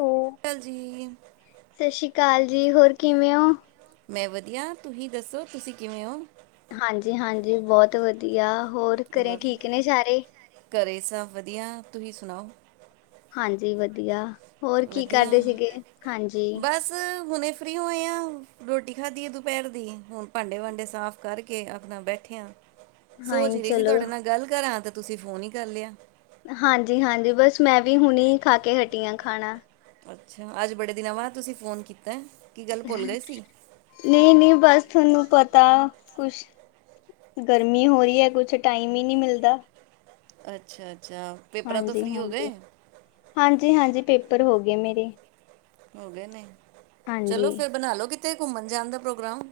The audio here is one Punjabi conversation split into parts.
ਲੋ। ਚਲ ਜੀ ਸਸ ਸ਼੍ਰੀ ਕਾਲ ਜੀ, ਹੋਰ ਕਿਵੇਂ ਓਂ? ਮੈਂ ਵਧੀਆ। ਤੁਹੀ ਦੱਸੋ, ਤੁਸੀ ਕਿਵੇਂ ਓ? ਹਾਂਜੀ-ਹਾਂਜੀ ਬੋਤ ਵਧੀਆ। ਹੋਰ ਘਰੇ ਵ- ਠੀਕ ਨੇ ਸਾਰੇ? ਘਰੇ ਸਭ ਵਧੀਆ। ਤੁਹੀ ਸੁਨਾਓ? ਹਾਂਜੀ ਵਧੀਆ। ਹੋਰ ਕੀ ਕਰਦੇ ਸੀਗੇ? ਹਾਂਜੀ। ਅ ਹੁਨੇ ਫ੍ਰੀ ਹੋਏ ਆਂ। ਰੋਟੀ ਖਾਧੀ ਐ ਦੁਪੈਰ ਦੀ। ਹੂਨ ਭਾਂਡੇ-ਵਾਡੇ ਸਾਫ਼ ਕਰਕੇ ਆਪਨਾ ਬੈਠੇ ਆਂ। [inaudible] ਸੋਚ ਈ ਰਈ ਸੀ ਚਲੋ ਤੁਆਡੇ ਨਾਲ ਗੱਲ ਕਰਾਂ ਤੇ ਤੁਸੀ ਫੋਨ ਈ ਕਰ ਲਿਆ। ਹਾਂਜੀ-ਹਾਂਜੀ, ਬਸ ਮੈਂ ਵੀ ਹੁਨੇ ਈ ਖਾ ਕੇ ਹਟੀ ਆ ਖਾਣਾ। ਅੱਛਾ, ਅੱਜ ਬੜੇ ਦਿਨਾਂ ਬਾਦ ਤੁਸੀ ਫੋਨ ਕੀਤੈ। ਕੀ ਗੱਲ ਭੁੱਲ ਗਏ ਸੀ? ਨਈ-ਨਈ, ਬਸ ਤੁਆਨੂੰ ਪਤਾ ਕੁਛ ਗਰਮੀ ਹੋ ਰੀ ਐ, ਕੁਛ ਟਾਈਮ ਈ ਨੀ ਮਿਲਦਾ। ਅੱਛਾ-ਅੱਛਾ। ਪੇਪਰਾਂ ਤੋਂ ਫ੍ਰੀ ਹੋ ਗਏ? ਹਾਂਜੀ-ਹਾਂਜੀ, ਹਾਂਜੀ-ਹਾਂਜੀ, ਪੇਪਰ ਹੋ ਗੇ ਮੇਰੇ। ਹੋ ਗੇ ਨੇ। ਹਾਂਜੀ, ਚਲੋ ਫੇਰ ਬਨਾ ਲੋ ਕਿਤੇ ਘੁੰਮਨ ਜਾਨ ਦਾ ਪ੍ਰੋਗਰਾਮ।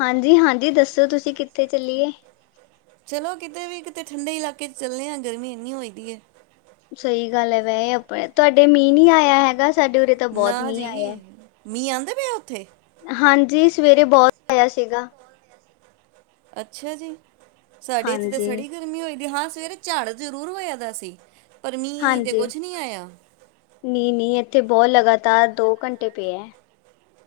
ਹਾਂਜੀ-ਹਾਂਜੀ ਦੱਸੋ ਤੁਸੀ ਕਿੱਥੇ ਚੱਲੀਏ? ਚਲੋ ਕਿਤੇ ਵੀ। ਕਿਤੇ ਠੰਡੇ ਇਲਾਕੇ 'ਚ ਚਲਨੇ ਆਂ, ਗਰਮੀ ਇੰਨੀ ਹੋਈ ਦੀ ਏ। ਸਈ ਗੱਲ ਐ ਵੈ ਐ ਆਪਨੇ ਤੁਆਡੇ ਮੀਂਅ ਨੀ ਆਇਆ ਹੈਗਾ। ਸਾਡੇ ਉਰੇ ਤਾਂ ਬੋਤ ਮੀਂਅ ਆਇਐ। ਮੀਂਅ ਆਂਦੇ ਪਿਐ ਓਥੇ? ਹਾਂਜੀ ਸਵੇਰੇ ਬੋਤ ਆਇਆ ਸੀਗਾ। ਅੱਛਾ ਜੀ! ਸਾਡੇ ਏੱਥੇ ਤਾਂ ਹਾਂਜੀ ਸੜੀ ਗਰ ਮੀ ਹੋਈ ਦੀ ਏ। ਹਾਂ ਸਵੇਰੇ ਝਾੜ ਜਰੂਰ ਹੋਇਆ ਦਾ ਸੀ। ਪਰ ਮੀਂਅ ਤੇ ਕੋਛ ਨੀ ਆਇਆ। ਨੀ-ਨੀ ਏੱਥੇ ਬੋ ਲਗਾਤਾਰ ਦੋ ਘੰਟੇ ਪਿਐ।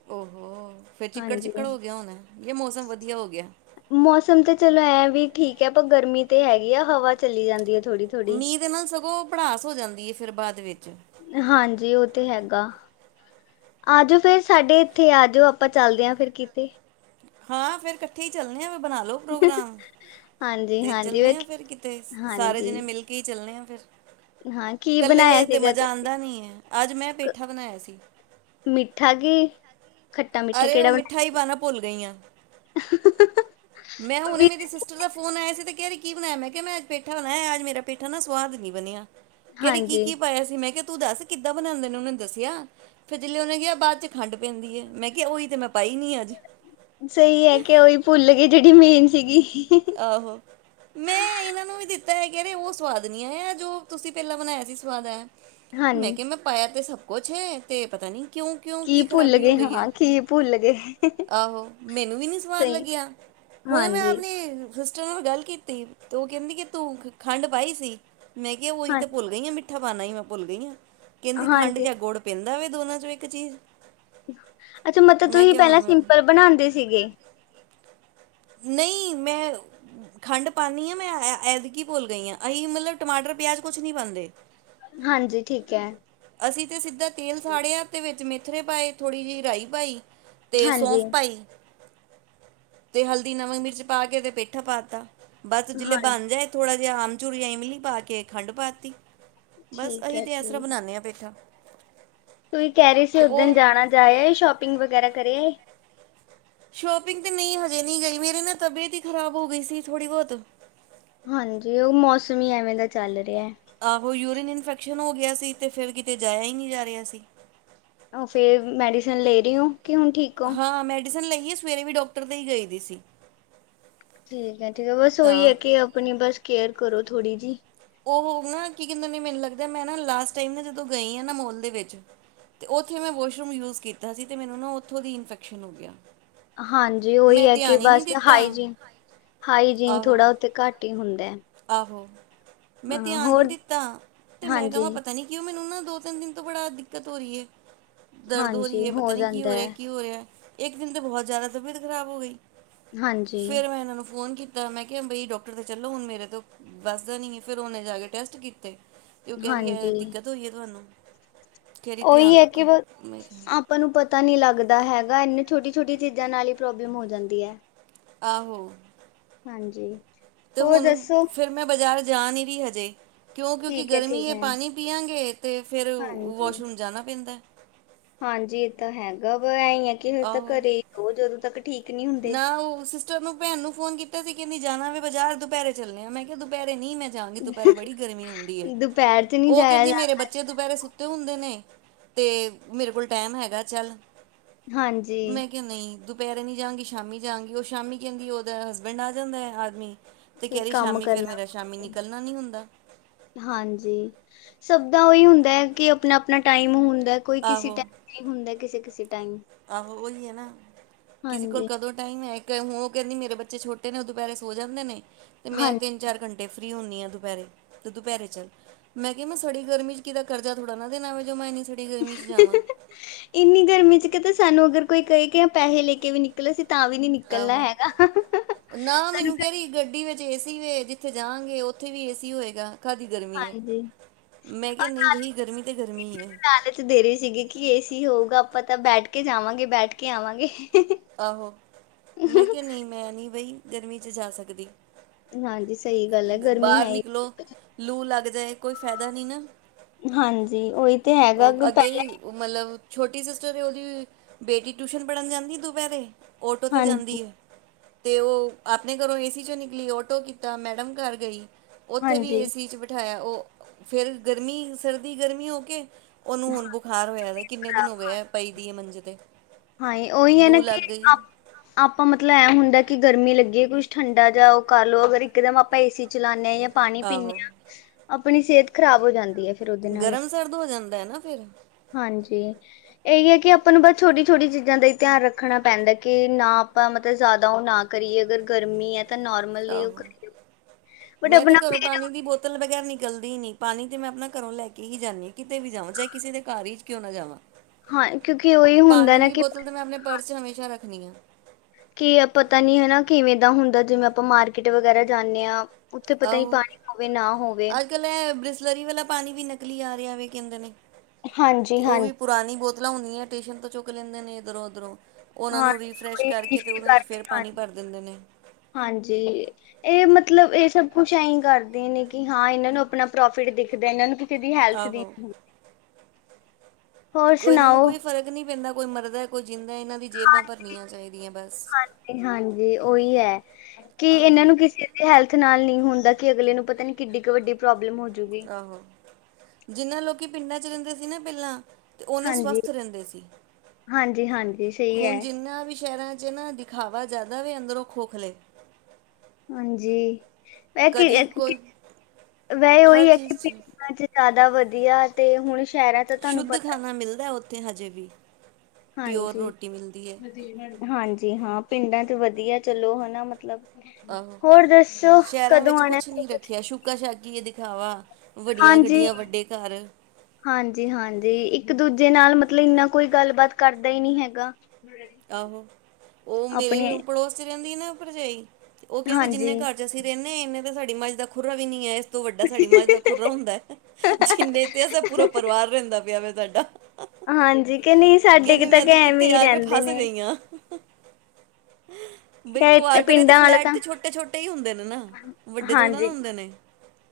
ਓ ਹੋ ਫੇਰ ਚਿੱਕੜ-ਚਿੱਕੜ ਹਾਂਜੀ। ਹੋ ਗਿਆ ਹੋਨੈ ਕੇ ਮੌਸਮ ਵਧੀਆ ਹੋ ਗਿਐ? ਮੌਸਮ ਤੇ ਚਲੋ ਐਂ ਵੀ ਠੀਕ ਐ ਪਰ ਗਰਮੀ ਤੇ ਹੈ ਈ ਏ। ਹਵਾ ਚਲੀ ਜਾਂਦੀ ਏ ਥੋੜੀ ਮੀਂਅ ਦੇ ਨਾਲ ਸਗੋਂ ਭੜਾਸ ਹੋ ਜਾਂਦੀ ਏ ਫੇਰ, ਬਾਦ ਵਿੱਚ। ਹਾਂਜੀ ਓ ਤੇ ਹੈਗਾ। ਆ ਜੋ ਫੇਰ ਸਾਡੇ ਏੱਥੇ ਆ ਜੋ। ਆਪਾਂ ਚੱਲਦੇ ਆਂ ਫੇਰ ਕਿਤੇ। ਹਾਂ, ਫੇਰ ਕੱਠੇ ਈ ਚਲਨੇ ਆਂ, ਬਨਾ ਲੋ ਪ੍ਰੋਗਰਾਮ, ਹਾਂਜੀ ਤੇ ਹਾਂਜੀ ਵੇ ਚੱਲਨੇ ਆਂ ਫੇਰ ਕਿਤੇ। ਸਾਰੇ ਹਾਂਜੀ ਜਨੇ ਮਿਲ ਕੇ ਈ ਚੱਲਨੇ ਆਂ ਫਿਰ। ਹਾਂ ਕੀ ਕੱਲੇ ਬਣਾਇਆ ਤੇ ਸੀਗਾ ਮਜਾ ਤੁਸੀਂ? ਆਂਦਾ ਨੀਂ ਐ। ਅੱਜ ਮੈਂ ਕ- ਪੇਠਾ ਬਨਾਏਆ ਸੀ। ਮਿੱਠਾ ਕਿ ਅਰੇ, ਓ ਮਿੱਠਾ ਈ ਪਾਨਾ ਭੁੱਲ ਗਈ ਆਂ। ਬਣਾਇਆ? ਮੈਂ ਹੁਨੇ ਵੀ ਮੇਰੀ ਸਿਸਟਰ ਦਾ ਫੋਨ ਆਏਆ ਸੀ, ਤੇ ਕੇਹ ਰਈ ਕੀ ਬਨਾਏਆ, ਮੈਂ ਕੇਆ ਮੈਂ ਅੱਜ ਪੇਠਾ ਬਨਾਏਆ, ਅੱਜ ਮੇਰਾ ਪੇ ਠਾ, ਨਾ ਸਵਾਦ ਨੀ ਬਨੇਆ, ਕੇਹ ਰਈ ਹਾਂਜੀ ਕੀ-ਕੀ ਪਾਏਆ ਸੀ? ਮੈਂ ਕੇਆ ਤੂੰ ਦੱਸ ਕਿੱਦਾਂ ਬਨਾਂਦੇ ਨੇ, ਓਨੇ ਮੈਨੂੰ ਦੱਸੇਆ ਫੇਰ ਜੇਲੇ, ਓਨੇ ਕੇਆ ਬਾਦ 'ਚ ਖੰਡ ਪੈਂਦੀ ਐ। ਮੈਂ ਕੇਆ ਓਈ ਤੇ ਮੈਂ ਪਾਈ ਨੀਂ ਐ ਅੱਜ। ਸਈ ਐ ਕਿ ਓਈ ਭੁੱਲ ਗਏ ਜੇਹੜੀ ਮੇਨ ਸੀਗੀ। ਆਹੋ। ਮੈਂ ਇਨਾਂ ਨੂੰ ਵੀ ਦਿੱਤਾ, ਏ ਕੇਨੇ ਓ ਸਵਾਦ ਨੀਂ ਆਏਆ ਜੋ ਤੁਸੀ ਪੈਲਾਂ ਬਨਾਏਆ ਸੀ, ਸਵਾਦ ਆਏਆ। ਹਾਂ ਮੈਂ ਕੇਆ, ਮੈਂ ਪਾਏਆ ਤੇ ਸਭ ਕੁਛ ਐ। ਤੇ ਪਤਾ ਨੀ ਕਿਉਂ ਕਿਓਂ ਕੀ ਭੁੱਲ ਖ਼ਰਾਬੀ ਹੋ ਗਏ ਗਈ ਐ, ਹਾਂ ਕੀ ਭੁੱਲ ਗਏ ਆਹੋ ਮੈਨੂੰ ਵੀ ਨੀ ਸਵਾਦ ਸਹੀ ਲੱਗੇਆ। ਹੁਨ ਮੈਂ ਹਾਂਜੀ। ਆਪਨੀ। ਸਿਸਟਰ ਨਾਲ ਗੱਲ ਕੀਤੀ ਤੇ ਓ ਕੇਂਦੀ ਕਿ ਤੂੰ ਖੰਡ ਪਾਈ ਸੀ, ਮੈਂ ਕੇਆ ਓਈ ਹਾਂ ਤੇ ਭੁੱਲ ਗਈ। ਗਈ ਆਂ, ਮਿੱਠਾ ਪਾਨਾ ਈ ਮੈਂ ਭੁੱਲ ਗਈ ਆ, ਕੇਂਦੀ ਖੰਡ ਹਾਂਜੀ ਜਾਂ ਗੁੜ ਪੈਂਦਾ ਵੇ ਦੋਨਾਂ ਚੋਂ ਇੱਕ ਚੀਜ਼ ਅੱਛਾ, ਮਤਲਬ ਮੈਂ ਤੁਸੀਂ ਕਿਹਾ ਹੁਣ ਪੈਲਾਂ ਮੈਂ ਸਿੰਪਲ ਬਣਾਂਦੇ ਸੀਗੇ। ਨਈਂ ਮੈਂ ਖੰਡ ਪਾਨੀਂ ਆਂ ਮੈਂ, ਐਤਕੀਂ ਭੁਲ ਗਈ ਆਂ। ਅਸੀ ਮਤਲਬ ਟਮਾਟਰ, ਪਿਆਜ ਕੁਛ ਨਹੀਂ ਪਾਂਦੇ। ਹਾਂਜੀ ਠੀਕ ਐ। ਅਸੀਂ ਤੇ ਸਿੱਧਾ ਤੇਲ ਸਾੜੇਆ, ਤੇ ਵਿੱਚ ਮੇਥਰੇ ਪਾਏ ਥੋੜ੍ਹੀ ਜੇਈ ਰਾਈ ਪਾਈ। ਤੇ ਹਾਂਜੀ ਸੌਂਫ ਪਾਈ ਤੇ ਹਲਦੀ, ਨਮਕ, ਮਿਰਚ ਪਾ ਕੇ ਤੇ ਪੇਠਾ ਪਾਤਾ। ਬਸ ਜਿਲੇ ਹਾਂ ਬਣ ਜਾਏ, ਥੋੜ੍ਹਾ ਜਿਹਾ ਆਮਚੁਰ ਆਂ ਈਂਮਿਲੀ ਪਾ ਕੇ ਖੰਡ ਪਾਤੀ। ਬਸ ਠੀਕ ਅਸੀਂ ਹੈ ਤਾਂ, ਐ ਸਰਾਂ ਜੀ ਬਣਾਨਦੇ ਆਂ ਪੇਠਾ। ਤੁਸੀਂ ਕੇਹ ਰਏ ਸੀ, ਤੇ ਓਸ ਦਿਨ ਉਹ ਜਾਨਾ, ਜਾ ਆਏ ਸ਼ੋਪਿੰਗ ਵਗੈਰਾ ਕਰੇ ਆਏ। ਸ਼ੋਪਿੰਗ ਤੇ ਨਈਂ, ਹਜੇ ਨਹੀਂ ਗਈ। ਮੇਰੀ ਨਾ ਤਬੀਅਤ ਈ ਖਰਾਬ ਹੋ ਗਈ ਸੀ ਥੋੜੀ ਬੌਤ। ਹਾਂਜੀ, ਓ ਮੌਸਮ ਈ ਐਵੇਂ ਦਾ ਚੱਲ ਰੇਆ। ਆਹੋ ਯੂਰੀਨ ਇਨਫੈਕਸ਼ਨ ਹੋ ਗੇਆ ਸੀ, ਤੇ ਫੇਰ ਕਿਤੇ ਜਾਏਆ ਈ ਨੀਂ ਜਾ ਰੇਆ ਸੀ। ਓ ਫੇਰ ਮੈਡੀਸਨ ਲੇ ਰਏ ਓਂ। ਕੀ ਹੁਨ ਠੀਕ ਹੋ। ਹਾਂ, ਮੈਡੀਸਨ ਲਈ ਏ ਸਵੇਰੇ ਵੀ ਡਾਕਟਰ ਦੇ ਈ ਗਏ ਦੀ ਸੀ। ਠੀਕ ਐ-ਠੀਕ ਐ। ਬਸ ਤਾਂ ਓਈ ਐ ਕਿ ਆਪਨੀ ਬਸ ਕੇਅਰ ਕਰੋ ਥੋੜੀ ਜੀ। ਓਹੋ ਨਾ ਕੀ ਕੇਂਦੇ ਨੇ, ਮੈਨੂੰ ਲੱਗਦੈ ਮੈਂ ਨਾ ਲਾਸਟ ਟਾਈਮ ਨਾ ਜਦੋਂ ਗਈ ਆਂ ਨਾ ਮੋਲ ਦੇ ਵਿੱਚ ਤੇ ਓਥੇ ਮੈਂ ਵਾਸ਼ਰੂਮ ਯੂਜ ਕੀਤਾ ਸੀ, ਤੇ ਮੈਨੂੰ ਨਾ ਓਥੋਂ ਦੀ ਇਨਫੈਕਸ਼ਨ ਹੋ ਗੇਆ। ਹਾਂਜੀ, ਓਈ ਐ ਕਿ ਬਸ ਦਿੱਤਾ ਹਾਈਜੀਨ-ਹਾਈਜੀਨ ਆਹੋ ਥੋੜਾ ਓਥੇ ਘੱਟ ਈ ਹੁੰਦੈ। ਆਹੋ, ਮੈਂ ਧੇਆਨ ਨੀਂ ਦਿੱਤਾ ਤੇ ਮੈਂ ਹਾਂਜੀ ਕਵਾਂ ਪਤਾ ਨੀਂ ਕਿਉਂ, ਮੈਨੂੰ ਨਾ ਦੋ- ਤਿੰਨ ਦਿਨ ਤੋਂ ਬੜਾ ਦਿੱਕਤ ਹੋ ਰਈ ਐ। ਦਰਦ ਹੋ ਹਾਂਜੀ ਰਈ ਐ, ਪਤਾ ਨੀ ਕੀ ਜਾਂਦਾ ਹੋ ਰੇਐ, ਹੈ ਕੀ ਹੋ ਰੇਐ? ਏਕ ਦਿਨ ਤਾਂ ਬਹੁਤ ਜਾਦਾ ਤਬੀਅਤ ਖ਼ਰਾਬ ਹੋ ਗਈ, ਹਾਂਜੀ ਫੇਰ ਮੈਂ ਇਨਾਂ ਨੂੰ ਫੋਨ ਕੀ ਤਾ, ਮੈਂ ਕੇਆ ਬਈ ਡਾਕਟਰ ਦੇ ਚੱਲੋ ਹੁਨ ਮੇਰੇ ਤੋ ਬਸ ਦਾ ਨਈ ਐ, ਫੇਰ ਓਨੇ ਜਾ ਕੇ ਟੈਸਟ ਕੀਤੇ। ਤੇ, ਓ ਕੇਹ ਰਈ ਐ ਹਾਂਜੀ ਦਿੱਕਤ ਹੋਈ ਐ ਤੁਆਨੂੰ ਕੇਹ ਰੀ ਉਹੀ ਧੇਆਨ ਹੈ ਕਿ ਰੱਖੋ। ਬਸ ਮੈਂ ਆਪਾਂ ਨੂੰ ਪਤਾ ਨੀ ਲੱਗਦਾ ਹੈਗਾ, ਇਨੇ ਛੋਟੀ- ਛੋਟੀ ਚੀਜਾਂ ਨਾਲ ਈ ਪ੍ਰੋਬਲਮ ਹੋ ਜਾਂਦੀ ਐ। ਆਹੋ। ਹਾਂਜੀ। ਤੇ ਹੋਰ ਹੁਨ, ਦੱਸੋ ਫੇਰ ਮੈਂ ਬਜਾਰ ਜਾ ਨੀਂ ਰਈ ਹਜੇ। ਕਿਉਂ, ਕਿਉਂਕਿ ਠੀਕ ਹੈ ਗਰਮੀ ਠੀਕ ਐ ਹੈ ਪਾਨੀ ਪੀਆਂਗੇ ਤੇ ਫੇਰ ਹਾਂਜੀ ਵੋਸ਼ਰੂਮ ਜਾਨਾ ਪੈਂਦਾ। ਹਾਂਜੀ, ਏ ਤਾਂ ਹੈਗਾ ਵਾ, ਐਂ ਈ ਐ, ਕਿ ਜਾ ਤਾਂ ਆਹੋ ਘਰੇ ਈ ਰੋ ਜਦੋਂ ਤੱਕ ਠੀ ਨਾ, ਓ, ਸਸ ਚਰਨੋ ਭੈਨ ਨੂੰ ਫੋਨ ਕੀਤਾ ਸੀ, ਕੈਂਦੀ ਜਾਨਾ ਵੇ ਬਜਾਰ ਦੁਪੈਰੇ ਚੱਲਨੇ ਆਂ, ਮੈਂ ਕੇਆ ਦੁਪੈਰੇ ਨੀ ਮੈਂ ਜਾਂਗੀ, ਦੁਪੈਰੇ ਬੜੀ ਗਰਮੀ ਹੁੰਦੀ ਏ, ਦੁਪਹਿਰ 'ਚ ਨਹੀਂ ਓ ਜਾਇਆ ਕੈਂਦੀ ਮੇਰੇ ਬੱਚ ਜਾਂਦਾ ਬੱਚੇ ਦੁਪੈਰੇ ਸੁੱਤੇ ਹੁੰਦੇ ਨੇ, ਤੇ ਮੇਰੇ ਕੋਲ ਟੈਮ ਹੈਗੈ, ਚੱਲ। ਹਾਂਜੀ। ਨਈਂ ਦੁਪੈਰੇ ਨੀ ਜਾਂਗੀ ਸ਼ਾਮੀ ਜਾਂਗੀ, ਓ ਸ਼ਾਮੀ ਕੈਂਦੀ ਓਦਾ ਹਸਬੈਂਡ ਆ ਜਾਂਦੈ, ਆਦਮੀ ਤੇ ਫਿਰ ਕੈਰੀ ਕੰਮ ਸ਼ਾਮੀ ਫੇਰ ਕਰਨਾ ਮੇਰਾ ਸ਼ਾਮੀ, ਪੈਂਦਾ ਨਿਕਲਨਾ ਨੀ ਹੁੰਦਾ। ਹਾਂਜੀ, ਸਬ ਦਾ ਓਈ ਹੁੰਦੈ, ਕਿ ਅਪਨਾ-ਅਪਨਾ ਟਾਈਮ ਹੁੰ ਦੈ, ਕੋਈ ਕਿਸੀ ਆਹੋ ਟਾਈਮ ਫ੍ਰੀ ਹੁੰਦੈ, ਕਿਸੀ-ਕਿਸੀ ਟਾਈਮ। ਆਹੋ ਓਈ ਏ ਨਾ, ਕਿਸੀ ਕੋਲ ਹਾਂਜੀ ਕਦੋਂ ਟਾਈਮ ਹੈ, ਇੱਕ ਹੂੰ ਓ ਕੈਂਦੀ ਮੇਰੇ ਬੱਚੇ ਛੋਟੇ ਨੇ ਦੁਪੈਰੇ ਸੌ ਜਾਂਦੇ ਨੇ, ਤੇ ਮੈਂ ਹਾਂਜੀ ਤਿੰਨ ਚਾਰ ਘੰਟੇ ਫ੍ਰੀ ਹੂਨੀ ਆਂ ਦੁਪੈਰੇ, ਤੇ ਦੁਪੈਰੇ ਚੱਲ। ਮੈਂ ਕੇਆ ਮੈਂ ਸੜੀ ਗਰਮੀ ਚ ਕਿਦਾ ਕਰਜਾ ਥੋੜਾ ਨਾ ਦੇਨਾ ਵੇ, ਜੋ ਮੈਂ ਇੰਨੀ ਸੜੀ ਗਰਮੀ ਚ ਜਾਵਾਂ। ਇੰਨੀ ਗਰਮੀ ਚ ਕਿਤੇ ਸਾਨੂੰ ਅਗਰ ਕੋਈ ਕਏ ਕਿ ਆਂ ਪੈਹੇ ਲੈ ਕੇ ਵੀ ਨਿਕ ਨਿਕਲੋ ਅਸੀ ਤਾਂ ਵੀ ਨੀ ਨਿਕਲਨਾ ਹੈਗਾ, ਸਾਨੂੰ ਗ ਕੈਰੀ ਗੱਡੀ ਵਿੱਚ ਏ ਸੀ ਵੇ, ਜਿੱਥੇ ਜਾਂਗੇ ਓਥੇ ਵੀ ਏ ਸੀ ਹੋਏਗਾ ਕਾਅ ਦੀ ਗਰਮੀ ਏ, ਹਾਂਜੀ ਮੈਂ ਕੇਆ ਨਈ ਬਈ ਗਰਮੀ ਤੇ ਗਰਮੀ ਏ। ਚ ਦੇਰੇ ਸੀਗੀ ਕਿ ਏ ਸੀ ਹੋਊਗਾ ਆਪਾਂ ਤਾਂ ਬੈਠ ਕੇ ਜਾਵਾਂਗੇ ਬੈਠ ਕੇ ਆਵਾਂਗੇ। ਆਹੋ, ਮੈਂ ਕੇਆ ਨਈ ਮੈਂ ਨਈ ਬਈ ਗਰਮੀ ਚ ਜਾਂ ਸਕਦੀ। ਹਾਂਜੀ, ਸਈ ਗਾੱਲ ਐ ਗਰਮੀ ਬਾਹਰ ਹੈ ਈ ਨਿਕਲੋ ਲੂ ਲਾੱਗ ਜਾਏ ਕੋਈ ਫੈਦਾ ਨੀ ਨਾਂ। ਹਾਂਜੀ, ਓਈ ਓ ਅੱਗੇ ਵੀ ਮਲਬ ਛੋਟੀ ਸਿਸਟਰ ਏ, ਓਦੀ ਬੇਟੀ ਟਿਊਸ਼ਨ ਪੜਨ ਜਾਂਦੀ ਏ ਦੁਪੈਰੇ ਔਟੋ ਤੇ ਹਾਂਜੀ ਜਾਂਦੀ ਏ। ਤੇ ਓ ਆਪਣੇ ਘਰੋਂ ਏ ਸੀ ਚੋਂ ਨਿਕਲੀ, ਔਟੋ ਕੀਤਾ ਮੈੜਮ ਘਾਰ ਗਈ, ਓਥੇ ਵੀ ਹਾਂਜੀ ਏ ਸੀ ਚ ਬਠਾਏਆ ਓ ਫੇਰ ਗਰਮੀ, ਸਰਦੀ, ਗਰਮੀ ਹੋ ਕੇ ਓਨੂੰ ਹਾਂ ਹੁਨ ਬੁਖਾਰ ਹੋਏਐ ਦੈ, ਕਿੰਨੇ ਦਿਨ ਹੋ ਗਏ ਐ ਪਈ ਦੀ ਏ ਮੰਜੇ ਤੇ। ਹਾਂਈ, ਓਈ ਐ ਨਾ ਲੂ ਕਿ ਲੱਗ ਗਈ ਆਪ ਆਪਾਂ ਮਤਲ ਐਂ ਹੁੰਦੈ ਕਿ ਗਰਮੀ ਲੱਗੀ ਏ ਕੁੱਛ ਠੰਡਾ ਜਾ ਓ ਕਾਰ ਲੋ, ਅਗਰ ਇੱਕਦਮ ਅਪਾਂ ਏ ਸੀ ਚਲਾਨੇ ਆ ਯਾ ਪਾਣੀ ਪੀਨੇ ਆਹੋ ਆ, ਅਪਣੀ ਸੇਤ ਖਰਾਬ ਹੋ ਜਾਂਦੀ ਏ। ਗਰਮ ਸਰਦ ਹੋ ਜਾਂਦੈ ਨਾ ਫੇਰ। ਹਾਂਜੀ, ਏਈ ਏ ਕਿ ਆਪਾਂ ਨੂੰ ਬਾੱਸ ਛੋਟੀ ਛੋਟੀ ਚੀਜਾਂ ਦਾ ਈ ਧੇਆਨ ਰੱਖਣਾ ਪੈਂਦੈ, ਕਿ ਨਾ ਆਪਾਂ ਮਤਲਬ ਜਾਦਾ ਓ ਨਾ ਕਰੀਏ ਅਗਰ ਗਰਮੀ ਏ ਤਾਂ ਨੋਰਮਲ ਮਲ ਈ ਓ ਕ ਆਹੋ ਮੈਂ ਤੇ ਘਰੋਂ ਪਾਨੀ ਦੀ ਬੋਤਲ ਬਗੈਰ ਨਿਕਲਦੀ ਈ ਨੀ, ਪਾਨੀ ਤੇ ਮੈਂ ਅਪਨਾ ਘਰੋਂ ਲੈ ਕੇ ਈ ਜਾਂਨੀ ਆਂ, ਕਿਤੇ ਵੀ ਜਾਵਾਂ ਚਾਏ ਕਿਸੇ ਦੇ ਘਾਰ ਈ ਕਿਉਂ ਨਾ ਜਾਵਾਂ। ਹਾਂ, ਕਿਉਂਕਿ ਓਈ ਹੁੰਦੈ ਪਾਣੀ ਨਾ ਦੀ ਕਿ ਬੋਤਲ ਤੇ ਮੈਂ ਅਪਨੇ ਪਰਸ ਚ ਹਮੇਸ਼ਾ ਰੱਖਨੀ ਆਂ। ਕੀ ਐ ਪਤਾ ਨੀ ਹੈਨਾ ਕਿਵੇਂ ਦਾ ਹੁੰਦੈ, ਜਿਵੇਂ ਅਪਾਂ ਮਾਰਕੀਟ ਵਗੈਰਾ ਜਾਨੇ ਆਂ ਉਥੇ ਪਤਾ ਨੀ ਪਾਣੀ ਹੋਵੇ, ਨਾ ਹੋਵੇ। ਅੱਜ-ਕੱਲ ਐ ਬ੍ਰਿਸਲਰੀ ਵਾਲਾ ਪਾਨੀ ਵੀ ਨਕਲੀ ਆ ਰੇਆ ਵੇ ਕੈਂਦੇ ਨੇ, ਹਾਂਜੀ ਕਿ ਓ ਹਾਂਜੀ ਵੀ ਪੁਰਾਨੀ ਬੋਤਲਾਂ ਹੁੰਦੀਐਂ ਟੇਸ਼ਨ ਤੋਂ ਚੁੱਕ ਲੈਂਦੇ ਨੇ, ਇੱਦਰੋਂ ਉਦਰੋ। ਓਨਾਂ ਨੂੰ ਹਾਂਜੀ ਰੀਫਰੈਸ਼ ਉਹੀ ਕਾਰਕੇ, ਤੇ ਰੀਫਿਲ ਓਨਾਂ ਚ ਕਰਕੇ ਫੇਰ ਪਾਨੀ ਹਾਂਜੀ ਭਾਰ ਦੇਂਦੇ ਨੇ। ਹਾਂਜੀ। ਏ ਮਤਲਬ ਏ ਸਭ ਕੁਛ ਐਈਂ ਕਰਦੇ ਨੇ, ਕੀ ਹਾਂ ਏਨਾਂ ਨੂੰ ਆਪਣਾ ਪ੍ਰੋਫਿਟ ਦਿਖਦਾ ਏਨਾਂ ਨੂੰ। ਦੀ ਹੈਲਥ ਦੀ। ਆਹੋ ਹੋਰ ਕੋਈ ਏਨਾਂ ਨੂੰ ਸੁਣਾਓ ਕੋਈ ਫਰਕ ਨੀ ਪੈਂਦਾ ਕੋਈ ਮਰਦਾ ਕੋਈ ਜਿੰਦਾ, ਏਨਾਂ ਦੀ ਜੇਬਾਂ ਭਰਨੀਆਂ ਚਾਈਦੀਆਂ ਬਸ। ਤੇ ਹਾਂਜੀ ਓਈ ਐ ਕਿ ਆਹੋ ਏਨਾਂ ਨੂੰ ਕਿਸੇ ਹੈਲਥ ਨਾਲ ਨੀ ਹੁੰਦਾ ਕੀ ਅਗਲੇ ਨੂੰ ਪਤਾ ਨੀ ਕਿੱਡੀ ਕੀ ਵੱਡੀ ਪ੍ਰੋਬਲਮ ਹੋ ਆਹੋ ਜਿੰਨਾਂ ਲੋਕੀ ਪਿੰਡਾਂ 'ਚ ਰੈਂਦੇ ਸੀ ਨਾ ਪੈਲਾਂ ਤੇ ਓਨੇ ਹਾਂਜੀ ਸਵਸਥ ਰੈਂਦੇ ਸੀ। ਹਾਂਜੀ ਹਾਂਜੀ ਸਹੀ ਹੈ ਹੁਣ ਜਿੰਨਾ ਵੀ ਸੈ਼ਰਾਂ 'ਚ ਏ ਨਾ ਖਾਵਾ ਜਾਦਾ ਵੇ ਅੰਦਰੋਂ ਖੋਖ ਲੇ। ਹਾਂਜੀੈ ਵੈ ਕੀ ਕਦੀ ਕੋਈ ਵ‌ਏ ਓਈ ਹਰ ਐ ਚੀਜ਼ ਕੀ ਪਿੰਡਾਂ 'ਚ ਜਾਦਾ ਵਧੀਆ ਤੇ ਹੁਣ ਸੈ਼ਰਾਂ 'ਚ ਤੁਹਾਨੂੰ ਸ਼ੁੱਧ ਪਤਾ ਖਾਣਾ ਮਿਲਦਾ ਓਥੇ ਹਜੇ ਵੀ, ਪਿਓਰ ਹਾਂਜੀ ਰੋਟੀ ਮਿਲਦੀ ਏ। ਹਾਂਜੀ ਹਾਂ ਪਿੰਡਾਂ 'ਚ ਵਧੀਆ ਚਲੋ ਹਨਾ ਮਤਲਬ। ਆਹੋ ਹੋਰ ਦੱਸੋ ਸੈ਼ਰਾਂ ਕਦੋਂ ਵਿੱਚ ਆਣਾ ਕੁਛ ਫਿਰ ਨੀ ਤੁਸੀਂ ਰੱਖਿਆ ਸ਼ੁ ਛੂਕਾ ਛਾਕੀ ਏ ਦਿਖਾਵਾ, ਵੱਡੀਆਂ ਹਾਂਜੀ ਗੱਡੀਆਂ- ਵੱਡੇ ਘਰ। ਹਾਂਜੀ ਹਾਂਜੀ ਇੱਕ ਦੂਜੇ ਨਾਲ ਮਤਲਬ ਇੰਨਾ ਕੋਈ ਗੱਲਬਾਤ ਕਰਦਾ ਈ ਨੀ ਹੈਗਾ। ਆਹੋ ਓ ਮੇਰੇ ਆਪਣੇ ਪੜੋਸ ਤੇ ਰੈਂਦੀ ਏ ਨਾ ਭਰਜਾਈ, ਓ ਕੈਂਦੀ ਹਾਂਜੀ ਜਿੰਨੇ ਘੱਟ ਜਿਥੇ ਅਸੀਂ ਰੈਣੇ, ਏਨੇ ਤੇ ਸਾਡੀ ਮਝ ਦਾ ਖੁਰਰਾ ਵੀ ਨੀ ਐ। ਇਸ ਤੋਂ ਵੱਡਾ ਸਾਡੀ ਮੱਝ ਦਾ ਖੁਰਰਾ ਖੁਰਾ ਹੁੰਦਾ। ਜਿੰਨੇ ਤੇ ਅਸਾ ਪੂਰਾ ਪਰਿਵਾਰ ਰੈਂਦਾ ਪਿਆ ਵੇ ਤਾਡਾ। ਹਾਂਜੀ ਕਿ ਨ‌ਈ ਸਾਡੇ ਕਿ ਤਾਂ ਕ ਕਿੱਥੇ ਐਵੇ ਈ ਆ ਕੇ ਰਹਿੰਦੇ ਨੇ। [unintelligible] ਬਈ ਕੁਆਟਰ ਏ ਤੇ ਪਿੰਡਾਂ ਵਾਲੇ ਫਲੈਟ ਤਾਂ ਤੇ ਛੋਟੇ ਛੋਟੇ ਹੀ ਹੁੰਦੇ ਨੇ ਨਾ, ਵੱਡੇ ਥੋੜੇ ਨਾ ਹਾਂਜੀ ਹੁੰਦੇ ਨੇ।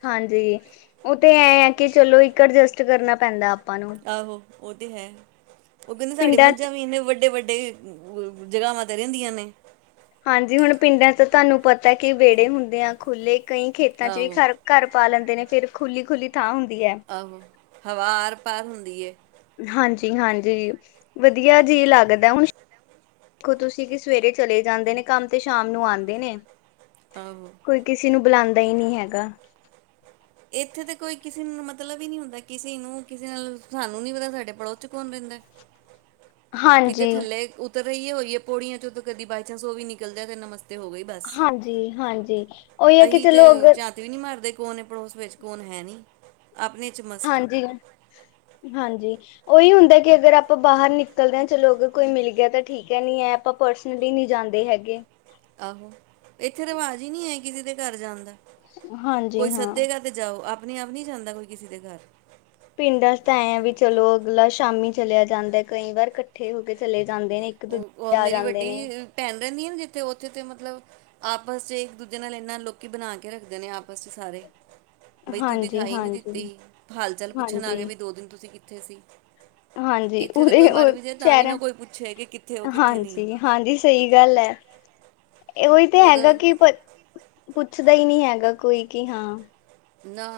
ਹਾਂਜੀ ਓ ਤੇ ਐਂ ਆ ਕਿ ਚਲੋ ਇੱਕ ਅਡਜਸਟ ਕਰਨਾ ਪੈਂਦਾ। ਨੂੰ ਆਹੋ ਓ ਤੇ ਹੈ ਓ ਕੈਂਦੇ ਸਾਡੀ ਪਿੰਡਾਂ ਮੱਝਾਂ ਵੀ ਏਨੇ ਵੱਡੇ ਵੱਡੇ ਜਗ੍ਹਾਵਾਂ ਤੇ ਰੈਂਦੀਆਂ ਨੇ। ਹਾਂਜੀ ਹੁਣ ਪਿੰਡਾਂ 'ਚ ਤਾਨੂੰ ਪਤਾ ਕੀ ਵੇੜੇ ਹੁੰਦੇ ਆ ਖੁੱਲ੍ਹੇ, ਕਈ ਖੇਤਾਂ 'ਚ ਵੀ ਆਹੋ ਘਰ ਘਰ ਪਾ ਲੈਂਦੇ ਨੇ ਫੇਰ ਖੁੱਲੀ ਖੁੱਲੀ ਥਾਂ ਹੁੰਦੀ ਐ। ਆਹੋ ਹਵਾ ਆਰ ਪਾਰ ਹੁੰਦੀ ਏ। ਹਾਂਜੀ ਹਾਂਜੀ ਜੀ ਵਧੀਆ ਜੀ ਲੱਗਦਾ ਹੁਣ। ਦੇਖੋ ਤੁਸੀਂ ਕੀ ਸਵੇਰੇ ਚਲੇ ਜਾਂਦੇ ਨੇ ਕੰਮ ਤੇ ਸ਼ਾਮ ਨੂੰ ਆਂਦੇ ਨੇ। ਆਹੋ। ਕੋਈ ਕਿਸੀ ਨੂੰ ਬਲਾਂਦਾ ਈ ਨੀ ਹੈਗਾ। ਏਥੇ ਤੇ ਕੋਈ ਕਿਸੇ ਨੂੰ ਮਤਲਬ ਈ ਨੀ ਹੁੰਦਾ, ਕਿਸੀ ਨੂੰ ਕਿਸੇ ਨਾਲ ਸਾਨੂੰ ਨੀ ਪਤਾ ਸਾਡੇ ਪੜੋਸ 'ਚ ਕੌਣ ਰੈਂਦਾ। ਕਿਤੇ ਹਾਂਜੀ ਥੱਲੇ ਉਤਰ ਰ‌ਈ ਹੋਈ ਏ ਪੌੜੀਆਂ 'ਚੋਂ ਕਦੀ ਬਏ ਚਾਂਸ ਓ ਵੀ ਨਿਕਲ ਜਾਏ ਤੇ ਨਮਸਤੇ ਹੋ ਗ‌ਈ। ਹਾਂਜੀ ਹਾਂਜੀ। ਉਹੀ ਹੈ ਕਿ ਅਹੀ ਤੇ ਚਲੋ ਅਗਰ ਚਾਤ ਵੀ ਨੀ ਮਾਰਦੇ ਕੌਣ ਏ ਪੜੋਸ ਵਿੱਚ ਕੌਣ ਹੈ ਨੀ ਆਪਣੇ 'ਚ ਮਸਤ ਹਾਂਜੀ -ਹਾਂਜੀ। ਓਈ ਹੁੰਦਾ ਕਿ ਅਗਰ ਆਪਾਂ ਬਾਹਰ ਨਿਕਲਦੇ ਆਂ ਚਲੋ ਅਗਰ ਕੋਈ ਮਿਲ ਗਿਆ ਤਾਂ ਠੀਕ ਠੀਕ ਐ ਨੀ ਐ ਆਪਾਂ ਪਰਸਨਲੀ ਨੀ ਜਾਂਦੇ ਹੈਗੇ। ਆਹੋ ਏਥੇ ਰਿਵਾਜ ਈ ਨੀ ਐ ਕਿਸੇ ਦੇ ਘਰ ਜਾਣ ਦਾ। ਕੋਈ ਹਾਂਜੀ ਹਾਂ ਸੱਦੇਗਾ ਤੇ ਜਾਓ, ਆਪਣੇ ਆਪ ਨੀ ਜਾਂਦਾ ਕੋਈ ਕਿਸੇ ਦੇ ਘਰ। ਪਿੰਡਾਂ 'ਚ ਤਾਂ ਐਂ ਆ ਵੀ ਚਲੋ ਅਗਲਾ ਸ਼ਾਮੀ ਚਲਿਆ ਜਾਂਦਾ, ਕਈ ਵਾਰ ਕੱਠੇ ਹੋ ਕੇ ਚੱਲੇ ਜਾਂਦੇ ਨੇ। ਓ ਦੂਜੇ ਆ ਮੇਰੀ ਜਾਂਦੇ ਨੇ ਵੱਡੀ ਭੈਣ ਰੈਂਦੀ ਐ ਨਾ ਜਿੱਥੇ ਓਥੇ ਤੇ ਮਤਲਬ ਆਪਸ 'ਚ ਇੱਕ ਦੂਜੇ ਨਾਲ ਏਨਾਂ ਲੋਕੀ ਬਣਾ ਕੇ ਰੱਖਦੇ ਨੇ ਆਪਸ 'ਚ ਸਾਰੇ। ਬਈ ਤੂੰ ਹਾਂਜੀ ਦਿਖਾਈ ਹੀਂ ਨਹੀਂ ਹਾਂਜੀ ਦਿੱਤੀ, ਹਾਲ ਚਾਲ ਪੁੱਛਣ ਆ ਹਾਂਜੀ ਗਏ ਬਈ ਦੋ ਦਿਨ ਤੁਸੀਂ ਕਿੱਥੇ ਸੀ। ਹਾਂਜੀ ਇੱਥੇ ਤੇ ਉਰੇ ਕੋਈ ਮਰ ਵੀ ਜਾਏ ਤਾਂ ਵੀ ਨਾ ਕੋਈ ਪੁੱਛੇ ਕੀ ਕਿ ਹੋ ਕਿੱਥੇ ਨਹੀਂ ਹਾਂਜੀ-ਹਾਂਜੀ ਸਹੀ ਗੱਲ ਹੈ, ਇਹ ਉਹੀ ਤੇ ਹੈਗਾ ਉਹਦਾ ਕਿ ਪਤ ਪੁੱਛਦਾ ਹੀ ਨਹੀਂ ਹੈਗਾ ਕੋਈ ਕਿ ਹਾਂ ਨਾ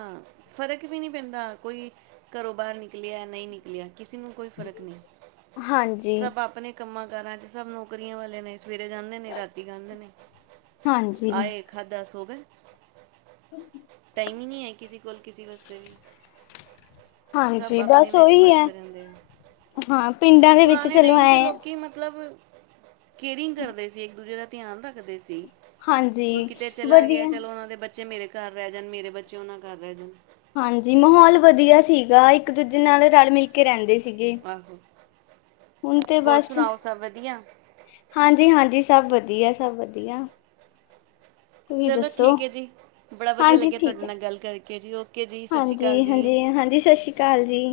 ਫ਼ਰਕ ਵੀ ਨਹੀਂ ਪੈਂਦਾ ਕੋਈ ਘਰੋਂ ਬਾਹਰ ਨਿਕਲਿਆ ਨਹੀਂ ਨਿਕਲਿਆ ਕਿਸੇ ਨੂੰ ਕੋਈ ਫਰਕ ਨਈਂ, ਹਾਂਜੀ ਸਭ ਆਪਣੇ ਕੰਮਾਂ ਕਾਰਾਂ ਚ ਸਭ ਨੌਕਰੀਆਂ ਵਾਲੇ ਨੇ, ਸਵੇਰੇ ਜਾਂਦੇ ਨੇ ਰਾਤੀ ਆਂਦੇ ਨੇ। ਹਾਂਜੀ। ਖਾਧਾ ਸੋ ਗਏ। ਟਾਈਮ ਹੀ ਨਹੀ ਹੈ ਕਿਸੇ ਕੋਲ ਕਿਸੇ ਵਸਤੇ ਵੀ। ਸਭ ਹਾਂਜੀ ਆਪਣੇ ਬਸ ਵਿੱਚ ਉਹੀ ਹੈ ਮਸਤ ਰੈਂਦੇ ਹੈ। ਹਾਂ ਪਿੰਡਾਂ ਦੇ ਵਿੱਚ ਪੁਰਾਣੇ ਚਲੋ ਟਾਈਮ ਚ ਐ ਲੋਕੀ ਮਤਲਬ ਕੇਅਰਿੰਗ ਕਰਦੇ ਸੀ ਇੱਕ ਦੂਜੇ ਦਾ ਧਿਆਨ ਰੱਖਦੇ ਸੀ। ਹਾਂਜੀ ਕੋਈ ਕਿਤੇ ਚਲਾ ਗਿਆ ਵਧੀਆ ਚਲੋ ਉਹਨਾਂ ਦੇ ਬੱਚ ਬੱਚੇ ਮੇਰੇ ਘਰ ਰਹਿ ਜਾਣ, ਮੇਰੇ ਬੱਚੇ ਉਹ ਨਾ ਘਰ ਰਹਿ ਜਾਣ। ਹਾਂਜੀ ਮਾਹੌਲ ਵਧੀਆ ਸੀਗਾ ਇੱਕ ਦੂਜੇ ਨਾਲ ਰਲ ਮਿਲ ਕੇ ਰੈਂਦੇ ਸੀਗੇ। ਆਹੋ ਹੁਣ ਤੇ ਹੋਰ ਬਸ ਸੁਣਾਓ ਸਭ ਵਧੀਆ ਹਾਂਜੀ-ਹਾਂਜੀ ਸਭ ਵਧੀਆ ਸਭ ਵਧੀਆ। ਤੁਸੀਂ ਚਲੋ ਦੱਸੋ? ਠੀਕ ਹੈ ਜੀ। ਬੜਾ ਵਧੀਆ ਲੱਗਿਆ ਤੁਹਾਡੇ ਨਾਲ ਗੱਲ ਕਰਕੇ ਜੀ ਓਕ। ਹਾਂਜੀ-ਹਾਂਜੀ-ਹਾਂਜੀ ਸਤਿ ਸ਼੍ਰੀ ਅਕਾਲ ਜੀ।